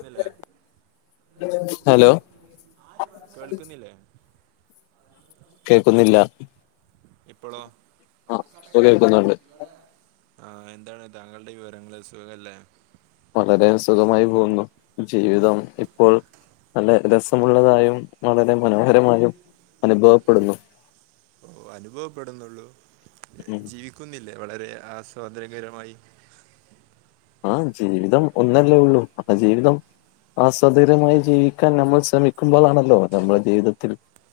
ന്നില്ലേ hello കേൾക്കുന്നില്ലേ കേക്കുന്നില്ല ഇപ്പോളോ ആ ഇപ്പൊ കേൾക്കുന്നുണ്ട് ആഹ് എന്താണ് താങ്കൾടെ വിവരങ്ങള് സുഖല്ലേ വളരെ സുഖമായി പോവുന്നു ജീവിതം ഇപ്പോൾ നല്ല രസമുള്ളതായും വളരെ മനോഹരമായും അനുഭവപ്പെടുന്നു ഓ അനുഭവപ്പെടുന്നുള്ളൂ ഉം ജീവിക്കുന്നില്ലേ വളരെ ആസ്വാദനകരമായി ആഹ് ജീവിതം ഒന്നല്ലേള്ളൂ അപ്പ ജീവിതം ആസ്വാദരയമായി ജീവിക്കാൻ നമ്മൾ ശ്രമിക്കുമ്പോളാണല്ലോ നമ്മുടെ ജീവിതത്തിൽ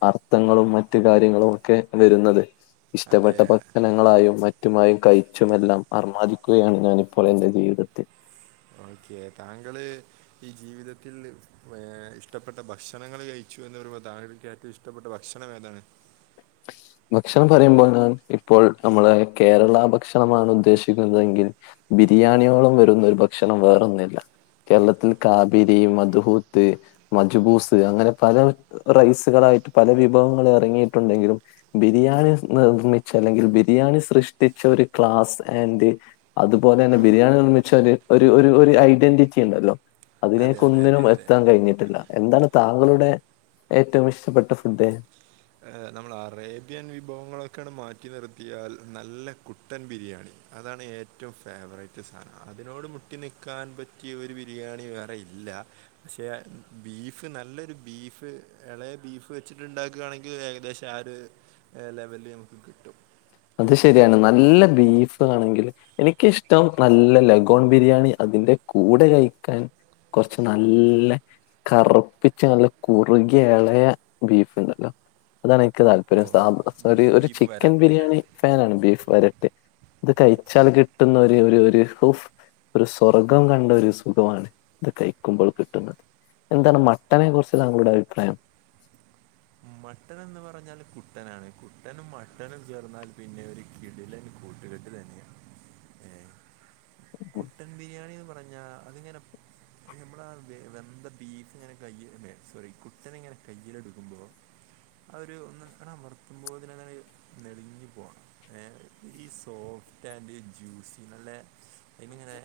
അർത്ഥങ്ങളും മറ്റു കാര്യങ്ങളും ഒക്കെ വരുന്നത് അതെ ഇഷ്ടപ്പെട്ട ഭക്ഷണങ്ങളായും മറ്റുമായും കഴിച്ചുമെല്ലാം ആർമാദിക്കുകയാണ് ഞാനിപ്പോൾ എന്റെ ജീവി സത്യം ഓക്കെ താങ്കൾ ഈ ജീവിതത്തിൽ ഏഹ് ഇഷ്ടപ്പെട്ട ഭക്ഷണങ്ങൾ കഴിച്ചു എന്ന് പറയുമ്പോൾ താങ്കൾക്ക് ഏറ്റവും ഇഷ്ടപ്പെട്ട ഭക്ഷണം ഏതാണ് ഭക്ഷണം പറയുമ്പോണ് ഇപ്പോൾ നമ്മള കേരള ഭക്ഷണമാണ് ഉദ്ദേശിക്കുന്നതെങ്കിൽ ബിരിയാണിയോളം വരുന്ന ഒരു ഭക്ഷണം വേറൊന്നില്ല കേരളത്തിൽ കാബേരിയും മധുഹൂത്ത് മജ്ബൂസ് അങ്ങനെ പല റൈസുകളായിട്ട് പല വിഭവങ്ങൾ ഇറങ്ങിയിട്ടുണ്ടെങ്കിലും ബിരിയാണി നിർമ്മിച്ച അല്ലെങ്കിൽ ബിരിയാണി സൃഷ്ടിച്ച ഒരു ക്ലാസ് ആൻഡ് അതുപോലെന്നെ ആ ബിരിയാണി നിർമ്മിച്ച ഒരു ഒരു ഒരു ഐഡന്റിറ്റി ഉണ്ടല്ലോ അതെ അതിനേക്ക് അതെ അതെ ഒന്നിനും അതെ യെത്താൻ കഴിഞ്ഞിട്ടില്ല എന്താണ് താങ്കളുടെ ഏറ്റവും ഇഷ്ടപ്പെട്ട ഫുഡ് നമ്മൾ അറേബ്യൻ വിഭവങ്ങളൊക്കെ അണ്ട്‌ മാറ്റി നിർത്തിയാൽ നല്ല കു ട്ടൻ ബിരിയാണി അതാണ് ഏറ്റവും ഫേവറേറ്റ് സാനം അതിനോട് മുട്ടി നിൽക്കാൻ പ റ്റിയ ഒരു ബിരിയാണി വേറെ ഇല്ല പക്ഷേ ബീഫ് നല്ലൊരു ബീഫ് എളയെ ബീഫ് വെച്ചിട്ടുണ്ട ക്കാണെങ്കിൽ ഏകദേശം ആ ഒരു ലെവലി നമുക്ക് കിട്ടും അത് ഏഹ് ശരിയാണ് നല്ല ബീഫ് ആണെങ്കിൽ എനിക്കിഷ്ടം നല്ല ലഗോൺ ബിരിയാണി അതിന്റ കൂടെ കഴിക്കാൻ കൊറച്ച്നല്ല കറുപ്പിച്ച നല്ല കുറുകിയ എളയ ബീഫ് ഇണ്ടല്ലോ അതാണ് എക്ക് ഓ താല്പര്യംസാ ഒരു ബീ- ഒരു ബീഫ് ചിക്കൻ വരട്ടില്ലേ ബിരിയാണി ഫാനാണ് ബീഫ് വരട്ട് ഇത് ഓക്കെ കഴിച്ചാൽ കിട്ടുന്ന ഒരു ഒരു ഒരു ഉഫ് ഒരു സ്വർഗം കണ്ട ഒരു സുഖമാണ് ഇത് കയിക്കുമ്പോൾ കിട്ടുന്നത് എന്താണ് മട്ടനെ കുറിച്ച് താങ്കളുടെ അഭിപ്രായം മട്ടൻ എന്ന് പറഞ്ഞാൽ കുട്ടനാണ് കുട്ടനും മട്ടനും ചേർന്നാൽ പിന്നെ ഒരു കിടിലൻ കൂട്ടുകെട്ട് തന്നെയാ കുട്ടൻ ബിരിയാണി എന്ന് പറഞ്ഞ അതിങ്ങനെ [inaudible] നമ്മളാ വെ വെന്ത ബീഫിങ്ങനെ കയ്യ് സോറി കുട്ടനിങ്ങനെ കയ്യില് എടുക്കുമ്പോ ആഹ് ഒരു ഒന്ന് അമർത്തുമ്പോത്തിനങ്ങന നെടിഞ്ഞു പോണം ഹെ ഈ സോഫ്റ്റ് ആൻഡ് ജ്യൂസി നല്ല ആയിമ്മങ്ങനെ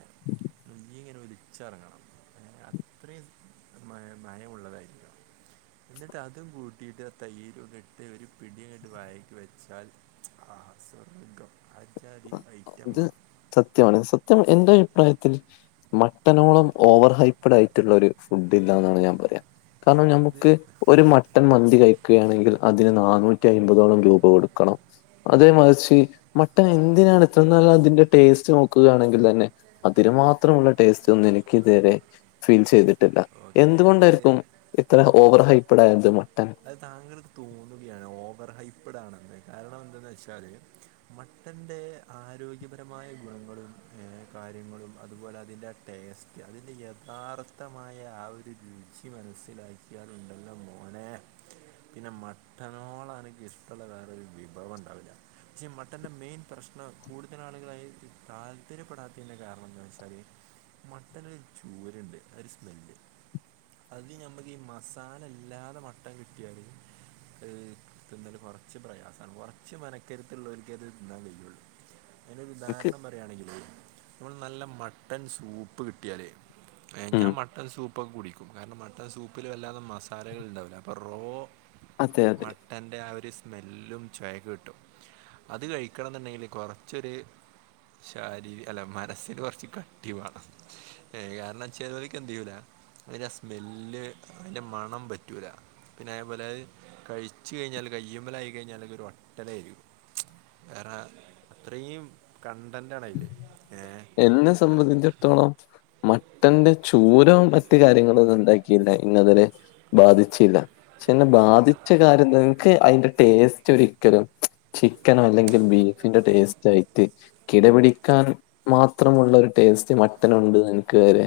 [unintelligible] ഇങ്ങനെ ഒലിച്ചിറങ്ങണം അത്രിം മയമുള്ളതായിരിക്കണം എന്നിട്ട് അതും കൂട്ടിയിട്ട് ആ തൈരുങ്ങട്ട് ഒരു പിടിയങ്ങട്ട് വായ്ക്ക് വെച്ചാൽ ആഹ് സ്വർഗം അജ്ജാദി ഐറ്റം ഇത് ആഹ് സത്യമാണ് സത്യം എന്റെ അഭിപ്രായത്തിൽ മട്ടനോളം ഓവർ ഹൈപ്പഡ് ആയിട്ടുള്ള ഒരു ഫുഡില്ല എന്നാണ് ഞാൻ പറയാ കാരണം ഞമ്മുക്ക് അത് ഒരു മട്ടൺ മന്തി കഴിക്കുകയാണെങ്കിൽ അതിന് നാനൂറ്റി അയ്മ്പതോളം രൂപ കൊടുക്കണം അതേ മറിച്ച് മട്ടൻ എന്തിനാണ് ഇത്ര നല്ല അതിന്റെ ടേസ്റ്റ് നോക്കുകയാണെങ്കിൽ തന്നെ അതിനുമാത്രമുള്ള ടേസ്റ്റ് ഒന്നും എനിക്ക് ഇതുവരെ ഫീൽ ചെയ്തിട്ടില്ല ഓക്കെ അത് എന്തുകൊണ്ടാര്ക്കും ഇത്ര ഓവർ ഹൈപ്പഡ് ആയത് മട്ടൻ അത് താങ്കൾക്ക് തോന്നുകയാണ് ഓവർ ഹൈപ്പഡാണന്ന് കാരണം എന്തന്ന് വെച്ചാല് മട്ടന്റെ ആരോഗ്യപരമായ ഗുണങ്ങളും ഏഹ് കാര്യങ്ങളും അതുപോലെ അതിന്റെ ടേസ്റ്റ് അതിൻ്റെ യഥാർത്ഥമായ ആ ഒരു രുചി മനസ്സിലാ കിയാലുണ്ടല്ലൊ മോനെ പിന്നെ മട്ടനോള എനിക്ക് ഇഷ്ടമുള്ള വേറെ ഒരു വിഭവം ഉണ്ടാവില്ല പക്ഷേ മട്ടന്റെ മെയിൻ പ്രശ്നം കൂടുതൽ ആളുകളായി താല്പര്യപ്പെടാത്തതിന്റെ കാരണം എന്താ വെച്ചാല് മട്ടന് ഒരു ചൂരുണ്ട് അ ഒരു സ്മെല്ല് അത് നമ്മക്ക് ഈ മസാല ഇല്ലാതെ മട്ടൻ കിട്ടിയല് ഏ തിന്നല് കുറച്ച് പ്രയാസമാണ് കുറച്ച് മനക്കരുത്തുള്ളവർക്ക് അത് തിന്നാൻ കയിയുള്ളൂ അതിനൊരു എനിക്ക് ഉദാഹരണം പറയുകയാണെങ്കിൽ നമ്മൾ നല്ല മട്ടൻ സൂപ്പ് കിട്ടിയാലേ ഞൻ ഉം മട്ടൺ സൂപ്പൊക്കെ കുടിക്കും കാരണം മട്ടൺ സൂപ്പിൽ വല്ലാതെ മസാലകൾ ഉണ്ടാവില്ല അപ്പൊ റോ അതെ അതെ ത്റെ ആ ഒരു സ്മെല്ലും ചായക്ക് കിട്ടും അത് കഴിക്കണം എന്നുണ്ടെങ്കില് കൊറച്ചൊരു ശാരീരി അല്ല മനസ്സിന് കുറച്ച് കട്ടി വേണം ഏ കാരണംച്ചേലവലക്ക് എന്ത്‌ ചെയ്യൂല അതിന്റെ സ്മെല്ല് അതിറെ മണം പറ്റൂല പിന്നെ അതേപോലെ കഴിച്ചു കഴിഞ്ഞാല് കയ്യുമ്മല ആയി കഴിഞ്ഞാൽ ഒരു ഒട്ടലായിരിക്കും വേറെ അത്രയും കണ്ടന്റ് ആണ അതില് ഏ എന്നെ സംബന്ധിച്ചിടത്തോളം മട്ടന്റെ ചൂരവും മറ്റു കാര്യങ്ങളും ഒന്ന ഉണ്ടാക്കിയില്ല ഇങ്ങ അതിെ ബാധിച്ചില്ല ക്ഷെ എന്നെ ബാധിച്ച കാര്യന്താ അതിന്റെ ടേസ്റ്റ് ഒരിക്കലും ചിക്കന അല്ലെങ്കിൽ ബീഫിന്റെ ടേസ്റ്റ് ആയിട്ട് കിടപിടിക്കാൻ മാത്രമുള്ള ഒരു ടേസ്റ്റ് മട്ടൻ ഉണ്ട്ന്ന് എനിക്ക് വരെ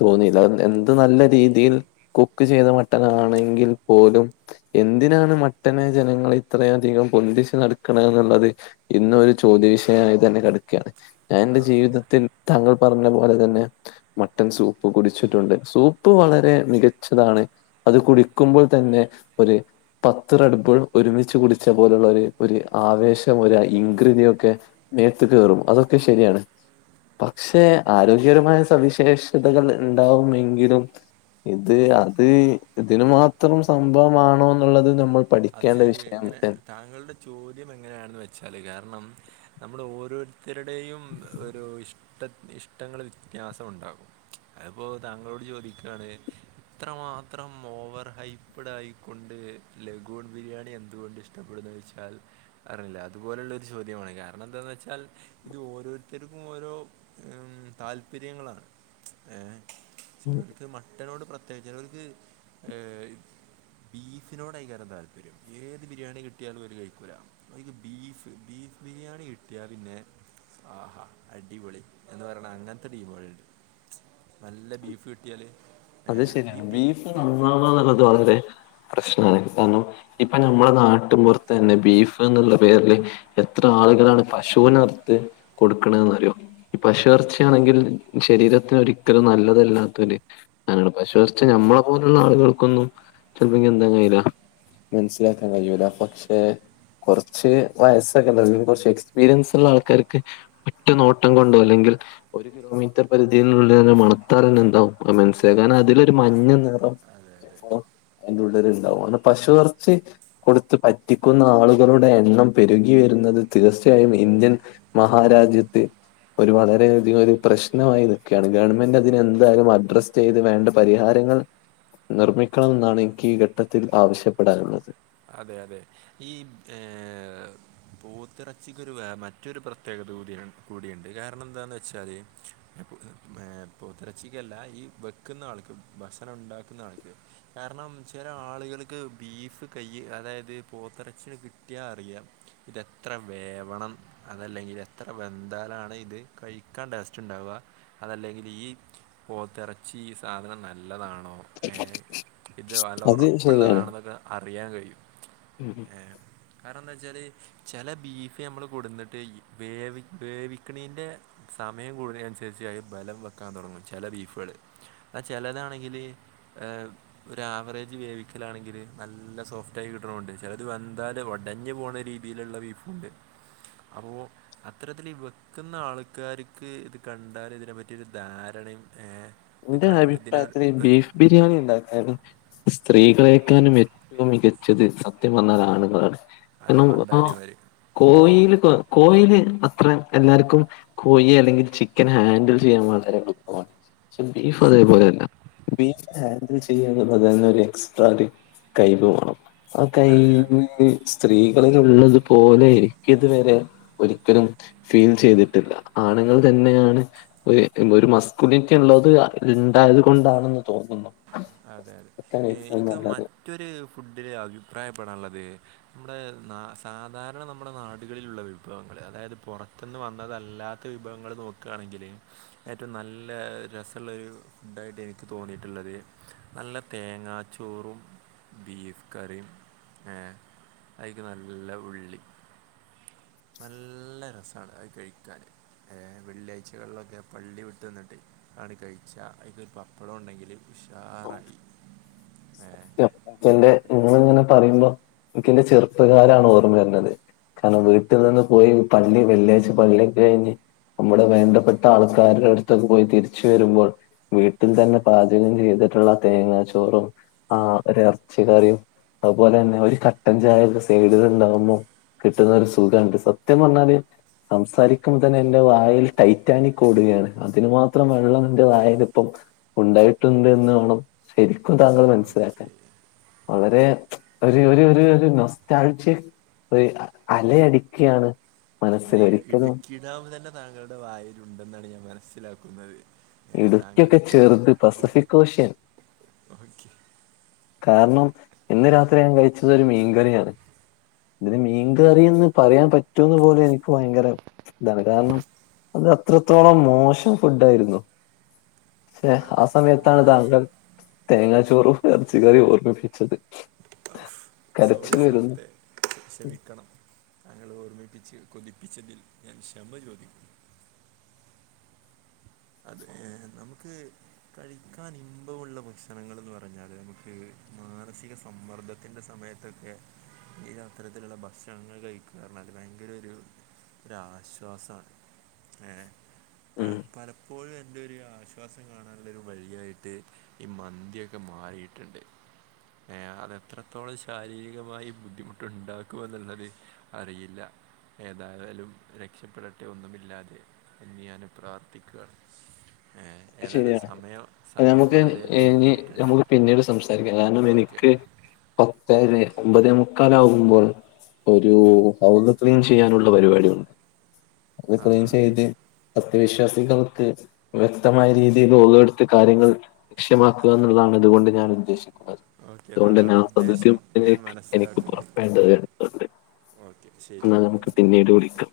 തോന്നിയില്ല എന്ത് നല്ല രീതിയിൽ കുക്ക് ചെയ്ത മട്ടനാണെങ്കിൽ പോലും എന്തിനാണ് മട്ടനെ ജനങ്ങൾ ഇത്രയധികം പൊന്തിച്ച് നടക്കണ എന്നുള്ളത് ഇന്ന്‌ ഒരു ചോദ്യ വിഷയമായിത് തന്നെ കിടക്കാണ് ഞാൻ എറെ ജീവിതത്തിൽ താങ്കൾ പറഞ്ഞ പോലെ തന്നെ മട്ടൺ സൂപ്പ് കുടിച്ചിട്ടുണ്ട് സൂപ്പ് വളരെ മികച്ചതാണ് അത് കുടിക്കുമ്പോൾ തന്നെ ഒരു പത്ത് റെഡിബുൾ ഒരുമിച്ച് കുടിച്ച പോലുള്ള ഒരു ഒരു ആവേശം ഒരു ഇൻക്്രിതി ഒക്കെ ദേഹത്തു കേറും അതൊക്കെ ശരിയാണ് പക്ഷെ ആരോഗ്യപരമായ സവിശേഷതകൾ ഉണ്ടാവുമെങ്കിലും ഇത് അത് ഇതിന് മാത്രം സംഭവമാണോ എന്നുള്ളത് നമ്മൾ അത് പഠിക്കേണ്ട വിഷയം എങ്ങനെ താങ്കളുടെ ചോദ്യം എങ്ങനെയാണെന്ന് വെച്ചാൽ കാരണം നമ്മൾ ഓരോരുത്തരുടെയും ഒരു ഇഷ്ട ഇഷ്ടങ്ങൾ വ്യത്യാസം ഉണ്ടാകും അപ്പോ താങ്കളോട് ചോദിക്കാതെ ഇത്രമാത്രം ഓവർ ഹൈപ്പ്ഡ് ആയിക്കൊണ്ട് ല ഗോൺ ബിരിയാണി എന്തുകൊണ്ട് ഇഷ്ടപ്പെടുന്ന വെച്ചാൽ അറീല അതുപോലെയുള്ള ഒരു ചോദ്യമാണ് കാരണം എന്താെന്ന് വെച്ചാൽ ഇത് ഓരോരുത്തർക്കും ഓരോ ഉ താല്പര്യങ്ങളാണ് ഏ ചിലർക്ക് മട്ടനോട് പ്രത്യേകിച്ച് ചിലർക്ക് ബീഫിനോട്യക്ക താല്പര്യം ഏത് ബിരിയാണി കിട്ടിയാലും ഓരു കഴിക്കൂല അക്ക് ബീഫ് ബീഫ് ബിരിയാണി കിട്ടിയാൽ പിന്നെ ആഹാ അടിപൊളി എന്ന് പറയണ അങ്ങനത്തെ ടീമുകളുണ്ട് നല്ല ബീഫ് കിട്ടിയാല് ഈ ബീ നത് വളരെ പ്രശ്നമാണ് കാരണം ഇപ്പൊ നമ്മള നാട്ടി പുറത്തുതന്നെ ബീഫ് എന്നുള്ള പേരില് എത്ര ആളുകളാണ് പശുവിനറത്ത് കൊടുക്കണന്ന്റിയോ പശു ഇറച്ചിയാണെങ്കിൽ ശരീരത്തിന് ഒരിക്കലും നല്ലതല്ലാത്ത അങ്ങാന പശു ഇറച്ചി ഞമ്മളെ പോലുള്ള ആളുകൾക്കൊന്നും ചെലപ്പംഗി എന്തേയ്യൂല മനസ്സിലാക്കാൻ കയ്യൂല പക്ഷെ കുറച്ച് വയസ്സൊക്കെ ഉണ്ട കുറച്ച് എക്സ്പീരിയൻസ് ഉള്ള ആൾക്കാർക്ക് ഒറ്റ നോട്ടം കൊണ്ടോ അല്ലെങ്കിൽ ഒരു കിലോമീറ്റർ പരിധിയിലുള്ള തെ മണതറിയണ്ണ്ടാവും എന്താ [unintelligible] അതിലൊരു മഞ്ഞ നിറം അതെ അതെ ചിലപ്പോ അതിന്റെ ഉള്ളില് ഉണ്ടാവും അതിന് പശു ഇറച്ചി കൊടുത്ത് പറ്റിക്കുന്ന ആളുകളുടെ എണ്ണം പെരുകി വരുന്നത് തീർച്ചയായും ഇന്ത്യൻ മഹാരാജ്യത്ത് ഒരു വളരെയധികം ഒരു പ്രശ്നമായി നിക്കയാണ് ഗവൺമെന്റ് അതിനെന്തായാലും അഡ്രസ് ചെയ്ത് വേണ്ട പരിഹാരങ്ങൾ നിർമ്മിക്കണം എന്നാണ് എനിക്ക് ഈ ഘട്ടത്തിൽ ആവശ്യപ്പെടാനുള്ളത്. അതെ അതെ ഈ ഏഹ് പോത്തിറച്ചിക്കൊരു വേ മറ്റൊരു പ്രത്യേകത കൂടിയാണ് കൂടിയുണ്ട് കാരണം എന്താന്ന് വെച്ചാല് മേ പോത്തെറച്ചിക്കല്ല ഈ വെക്കുന്ന ആൾക്ക് ഭക്ഷണ ഉണ്ടാക്കുന്ന ആൾക്ക് കാരണം ചില ആളുകൾക്ക് ബീഫ് കൈയ്യ് അതായത് പോത്തിറച്ചില് കിട്ടിയാ അറിയാം. ഇതെത്ര വേവണം അതല്ലെങ്കിൽ എത്ര വെന്താലാണ് ഇത് കഴിക്കാൻ ടേസ്റ്റ് ഇണ്ടാവാ. അതല്ലെങ്കിൽ ഈ പോത്തിറച്ചി ഈ സാധനം നല്ലതാണോ? ഏഹ് ഇത് നല്ല അത് ഉറപ്പുള്ളതാണോന്നൊക്കെ അറിയാൻ കഴിയും. ഉം മ്ഹ് ആഹ് കാരണം എന്താ വെച്ചാല് ചില ബീഫ് ഞമ്മള് കൊടുന്നിട്ട് വേവി വേവിക്കണീൻ്റെ സമയം കൂടി അനുസരിച്ചായി ബലം വെക്കാൻ തുടങ്ങും ചില ബീഫുകള്. ആ ചിലതാണെങ്കില് ഏഹ് ഒരു ആവറേജ് വേവിക്കലാണെങ്കില് നല്ല സോഫ്റ്റ് ആയി കിട്ടണുണ്ട് ചിലത് വെന്താലും ഉടഞ്ഞ് പോണ രീതിയിലുള്ള ബീഫുണ്ട്. അപ്പോ അത്തരത്തില് ഈ വെക്കുന്ന ആൾക്കാർക്ക് ഇത് കണ്ടാൽ ഇതിനെ പറ്റിയൊരു ധാരണയും ഏഹ് ഇത് എന്റെ കാ ഇതിനൊരു അഭിപ്രായത്തില് ഇത് ബീഫ് ബിരിയാണി ഉണ്ടാക്കാനും സ്ത്രീകളെക്കാനുമേ റ്റവും മികച്ചത് സത്യം പറഞ്ഞ ആണുങ്ങളാണ് അതെ കാരണം ആഹ് പണ്ടാരിമാര് കോയീല് കോ കോയില് അത്രേ എല്ലാർക്കും കോയി അല്ലെങ്കിൽ ചിക്കന് ഹാൻഡിൽ ചെയ്യാൻ വളരെ എളുപ്പമാണ്. ച്ചും ബീഫ് അതേ പോലെന്നെ ബീഫ് ഹാൻഡിൽ ചെയ്യാന്നു പറഞ്ഞ അത് തന്നെ ഒരു എക്സ്ട്രാ ഒരു കയിവ് വേണം ആ അതെ അതെ കയിവില് സ്ത്രീകളിലുള്ളതു പോലെ ഇനിക്കിതുവരെ ഒരിക്കലും ഫീൽ ചെയ്തിട്ടില്ല ആണുങ്ങൾ തന്നെയാണ് ഒരു ഒരു മസ്കുലിൻ ക്കുള്ളത് ആണ്ടായത് കൊണ്ടാണെന്ന് തോന്നുന്നു അതെ അതെ അതാണ് ഏറ്റവും എനിക്ക് നല്ലത് മറ്റൊരു ഫുഡില് അഭിപ്രായപ്പെടാനുള്ളത് നമ്മുടെ ന സാധാരണ നമ്മുടെ നാടുകളിലുള്ള വിഭവങ്ങള് അതായത് പുറത്തുനിന്ന് വന്നതല്ലാ ക്ക് വിഭവങ്ങള് നോക്കുകയാണെങ്കില് ഏറ്റവും നല്ല രസമുള്ളൊരു ഫുഡായിട്ട് എനിക്ക് തോന്നിയിട്ടുള്ളത് നല്ല തേങ്ങാച്ചോറും ബീഫ് കറിയും ഏഹ് അയിന് നല്ല ഉള്ളി നല്ല രസാണ് അത് കഴിക്കാന് ഏഹ് വെള്ളിയാഴ്ചകളിലൊക്കെ പള്ളി വിട്ട് വന്നിട്ട് അങ്ങട് കഴിച്ച അതിലൊരു പപ്പടം ഉണ്ടെങ്കില് ഉഷാറായി. ൻ്റെ അപ്പൂപ്പന്റെ നിങ്ങളിങ്ങനെ പറയുമ്പോ എനിക്കെന്റെ ചെറുപ്പകാലാണ് ഓർമ്മ വരണത്. കാരണം വീട്ടിൽ നിന്ന് പോയി പള്ളി വെള്ളിയാഴ്ച പള്ളി പോയി കഴിഞ്ഞ് നമ്മുടെ വേണ്ടപ്പെട്ട ആൾക്കാരുടെ അടുത്തൊക്ക പോയി തിരിച്ചുവരുമ്പോൾ വീട്ടിൽ തന്നെ പാചകം ചെയ്തിട്ടുള്ള തേങ്ങാ ചോറും ആ ഒരു ഇറച്ചി കറിയും അതുപോലെ തന്നെ ഒരു കട്ടൻ ചായ കൂടെ സൈഡിലുണ്ടാവുമ്പോ കിട്ടുന്ന ഒരു സുഖം ഉണ്ട് സത്യം പറഞ്ഞാല് സംസാരിക്കുമ്പോൾ തന്നെ എൻ്റെ വായിൽ ടൈറ്റാനിക് ഓടുകയാണ്. അതിന് മാത്രം വെള്ളം എന്റെ വായിലിപ്പം ഉണ്ടായിട്ടുണ്ടെന്നോണം ശരിക്കും താങ്കൾ മനസ്സിലാക്കാൻ ഓക്കെ വളരെ ഒരു ഒരു ഒരു നൊസ്റ്റാൾജിയ ഒരു അലയടിക്കയാണ്. ഒരു ഇ ഇടുക്കി ഡാം തന്നെ താങ്കളുടെ വായില് ഉണ്ടെന്നാണ് ഞാൻ മനസ്സിലാക്കുന്നത്. ഏ, ഇടുക്കിയൊക്കെ താങ്കൾക്ക് ചെറുത് പെസഫിക് ഓഷ്യൻ. ഓക്കെ കാരണം ഇന്ന് രാത്രി ഞാൻ കഴിച്ചത് ഒരു മീൻകറിയാണ്. ഇതിന് മീൻകറിയന്ന് പറയാൻ പറ്റുമൊന്ന് പോലെ എനിക്ക് ഭയങ്കര ഇതാണ് കാരണം, അത് അത്രത്തോളം മോശം ഫുഡ ആയിരുന്നു. പേ ആ അതെ സമയത്താണ് ഞാൻ താങ്കൾ തേങ്ങാച്ചോറും ഇറച്ചി കറിയും ഓർമ്മിപ്പിച്ചത്. അഫ് സോറി കരച്ചിൽ വരുന്നു സൂഹ്ർത്തെ. ശമിക്കണം, ഞങ്ങെ ഓർമ്മിപ്പിച്ച് കൊതിപ്പിച്ചതിൽ ഞാൻ ക്ഷമ ചോദിക്കും അതെ നമുക്ക് കഴിക്കാൻ ഇമ്പമുള്ള ഭക്ഷണങ്ങൾ എന്ന് പറഞ്ഞാല് നമുക്ക് മാനസിക സമ്മർദ്ദത്തിന്റെ സമയത്ത് ഇതൊക്കെ ഈ അത്തരത്തിലുള്ള ഭക്ഷണങ്ങൾ കഴിക്കാർനാല് ഭയങ്കര ഒരു ഒരാശ്വാസാണ് ഏ പ ഉം, പല ഇപ്പോഴും എൻ്റെ ഒരു ആശ്വാസം കാണാനുള്ള ഒരു വഴിയായിട്ട് ഈ മന്തിയൊക്കെ മാറിട്ടുണ്ട്. ഏ അതെത്രത്തോളം ശാരീരികമായി ബുദ്ധിമുട്ടുണ്ടാക്കും എന്നുള്ളത്‌ അറിയില്ല. ഏതായാലും രക്ഷപ്പെടട്ടെ ഒന്നുമില്ലാതെ എന്ന് ഞാന് പ്രാർത്ഥിക്കാണ്. ഏ അത് ഏതായാലും ശരിയാണ് സമയം സമയം നമുക്ക് വളരെ ഇനി വൈകിയിട്ടുണ്ട് നമുക്ക് പിന്നീട് ഓ ക്കെ. പതെരേ ഒമ്പതേ മുക്കാല ആകുമ്പോൾ ഒരു ഹൗള് ക്ലീൻ ചെയ്യാനുള്ള പരിപാടിആണ്. ആ അത്രയും ചെയ്ത് സത്യവിശ്വാസികൾക്ക് വ [unintelligible] ശ്യക്തമായ രീതിയിൽ വുളൂഅടുത്ത് കാര്യങ്ങൾ ലക്ഷ്യമാക്കുക എന്നുള്ളതാണ് ഇതുകൊണ്ട് ഞാൻ ഉദ്ദേശിക്കുന്നത്. ഓക്കെ അതുകൊണ്ട്ന്നെ താങ്കളുടെ ആ ഉദ്ദേശം ഞാൻ [unintelligible] എനിക്ക് മനസ്സിലാക്കുന്നു. പുറപ്പെേണ്ടണ്ട് [unintelligible] ഓക്കെ ശരി. എന്നാൽ നമുക്ക് പിന്നീട് വിളിക്കാം.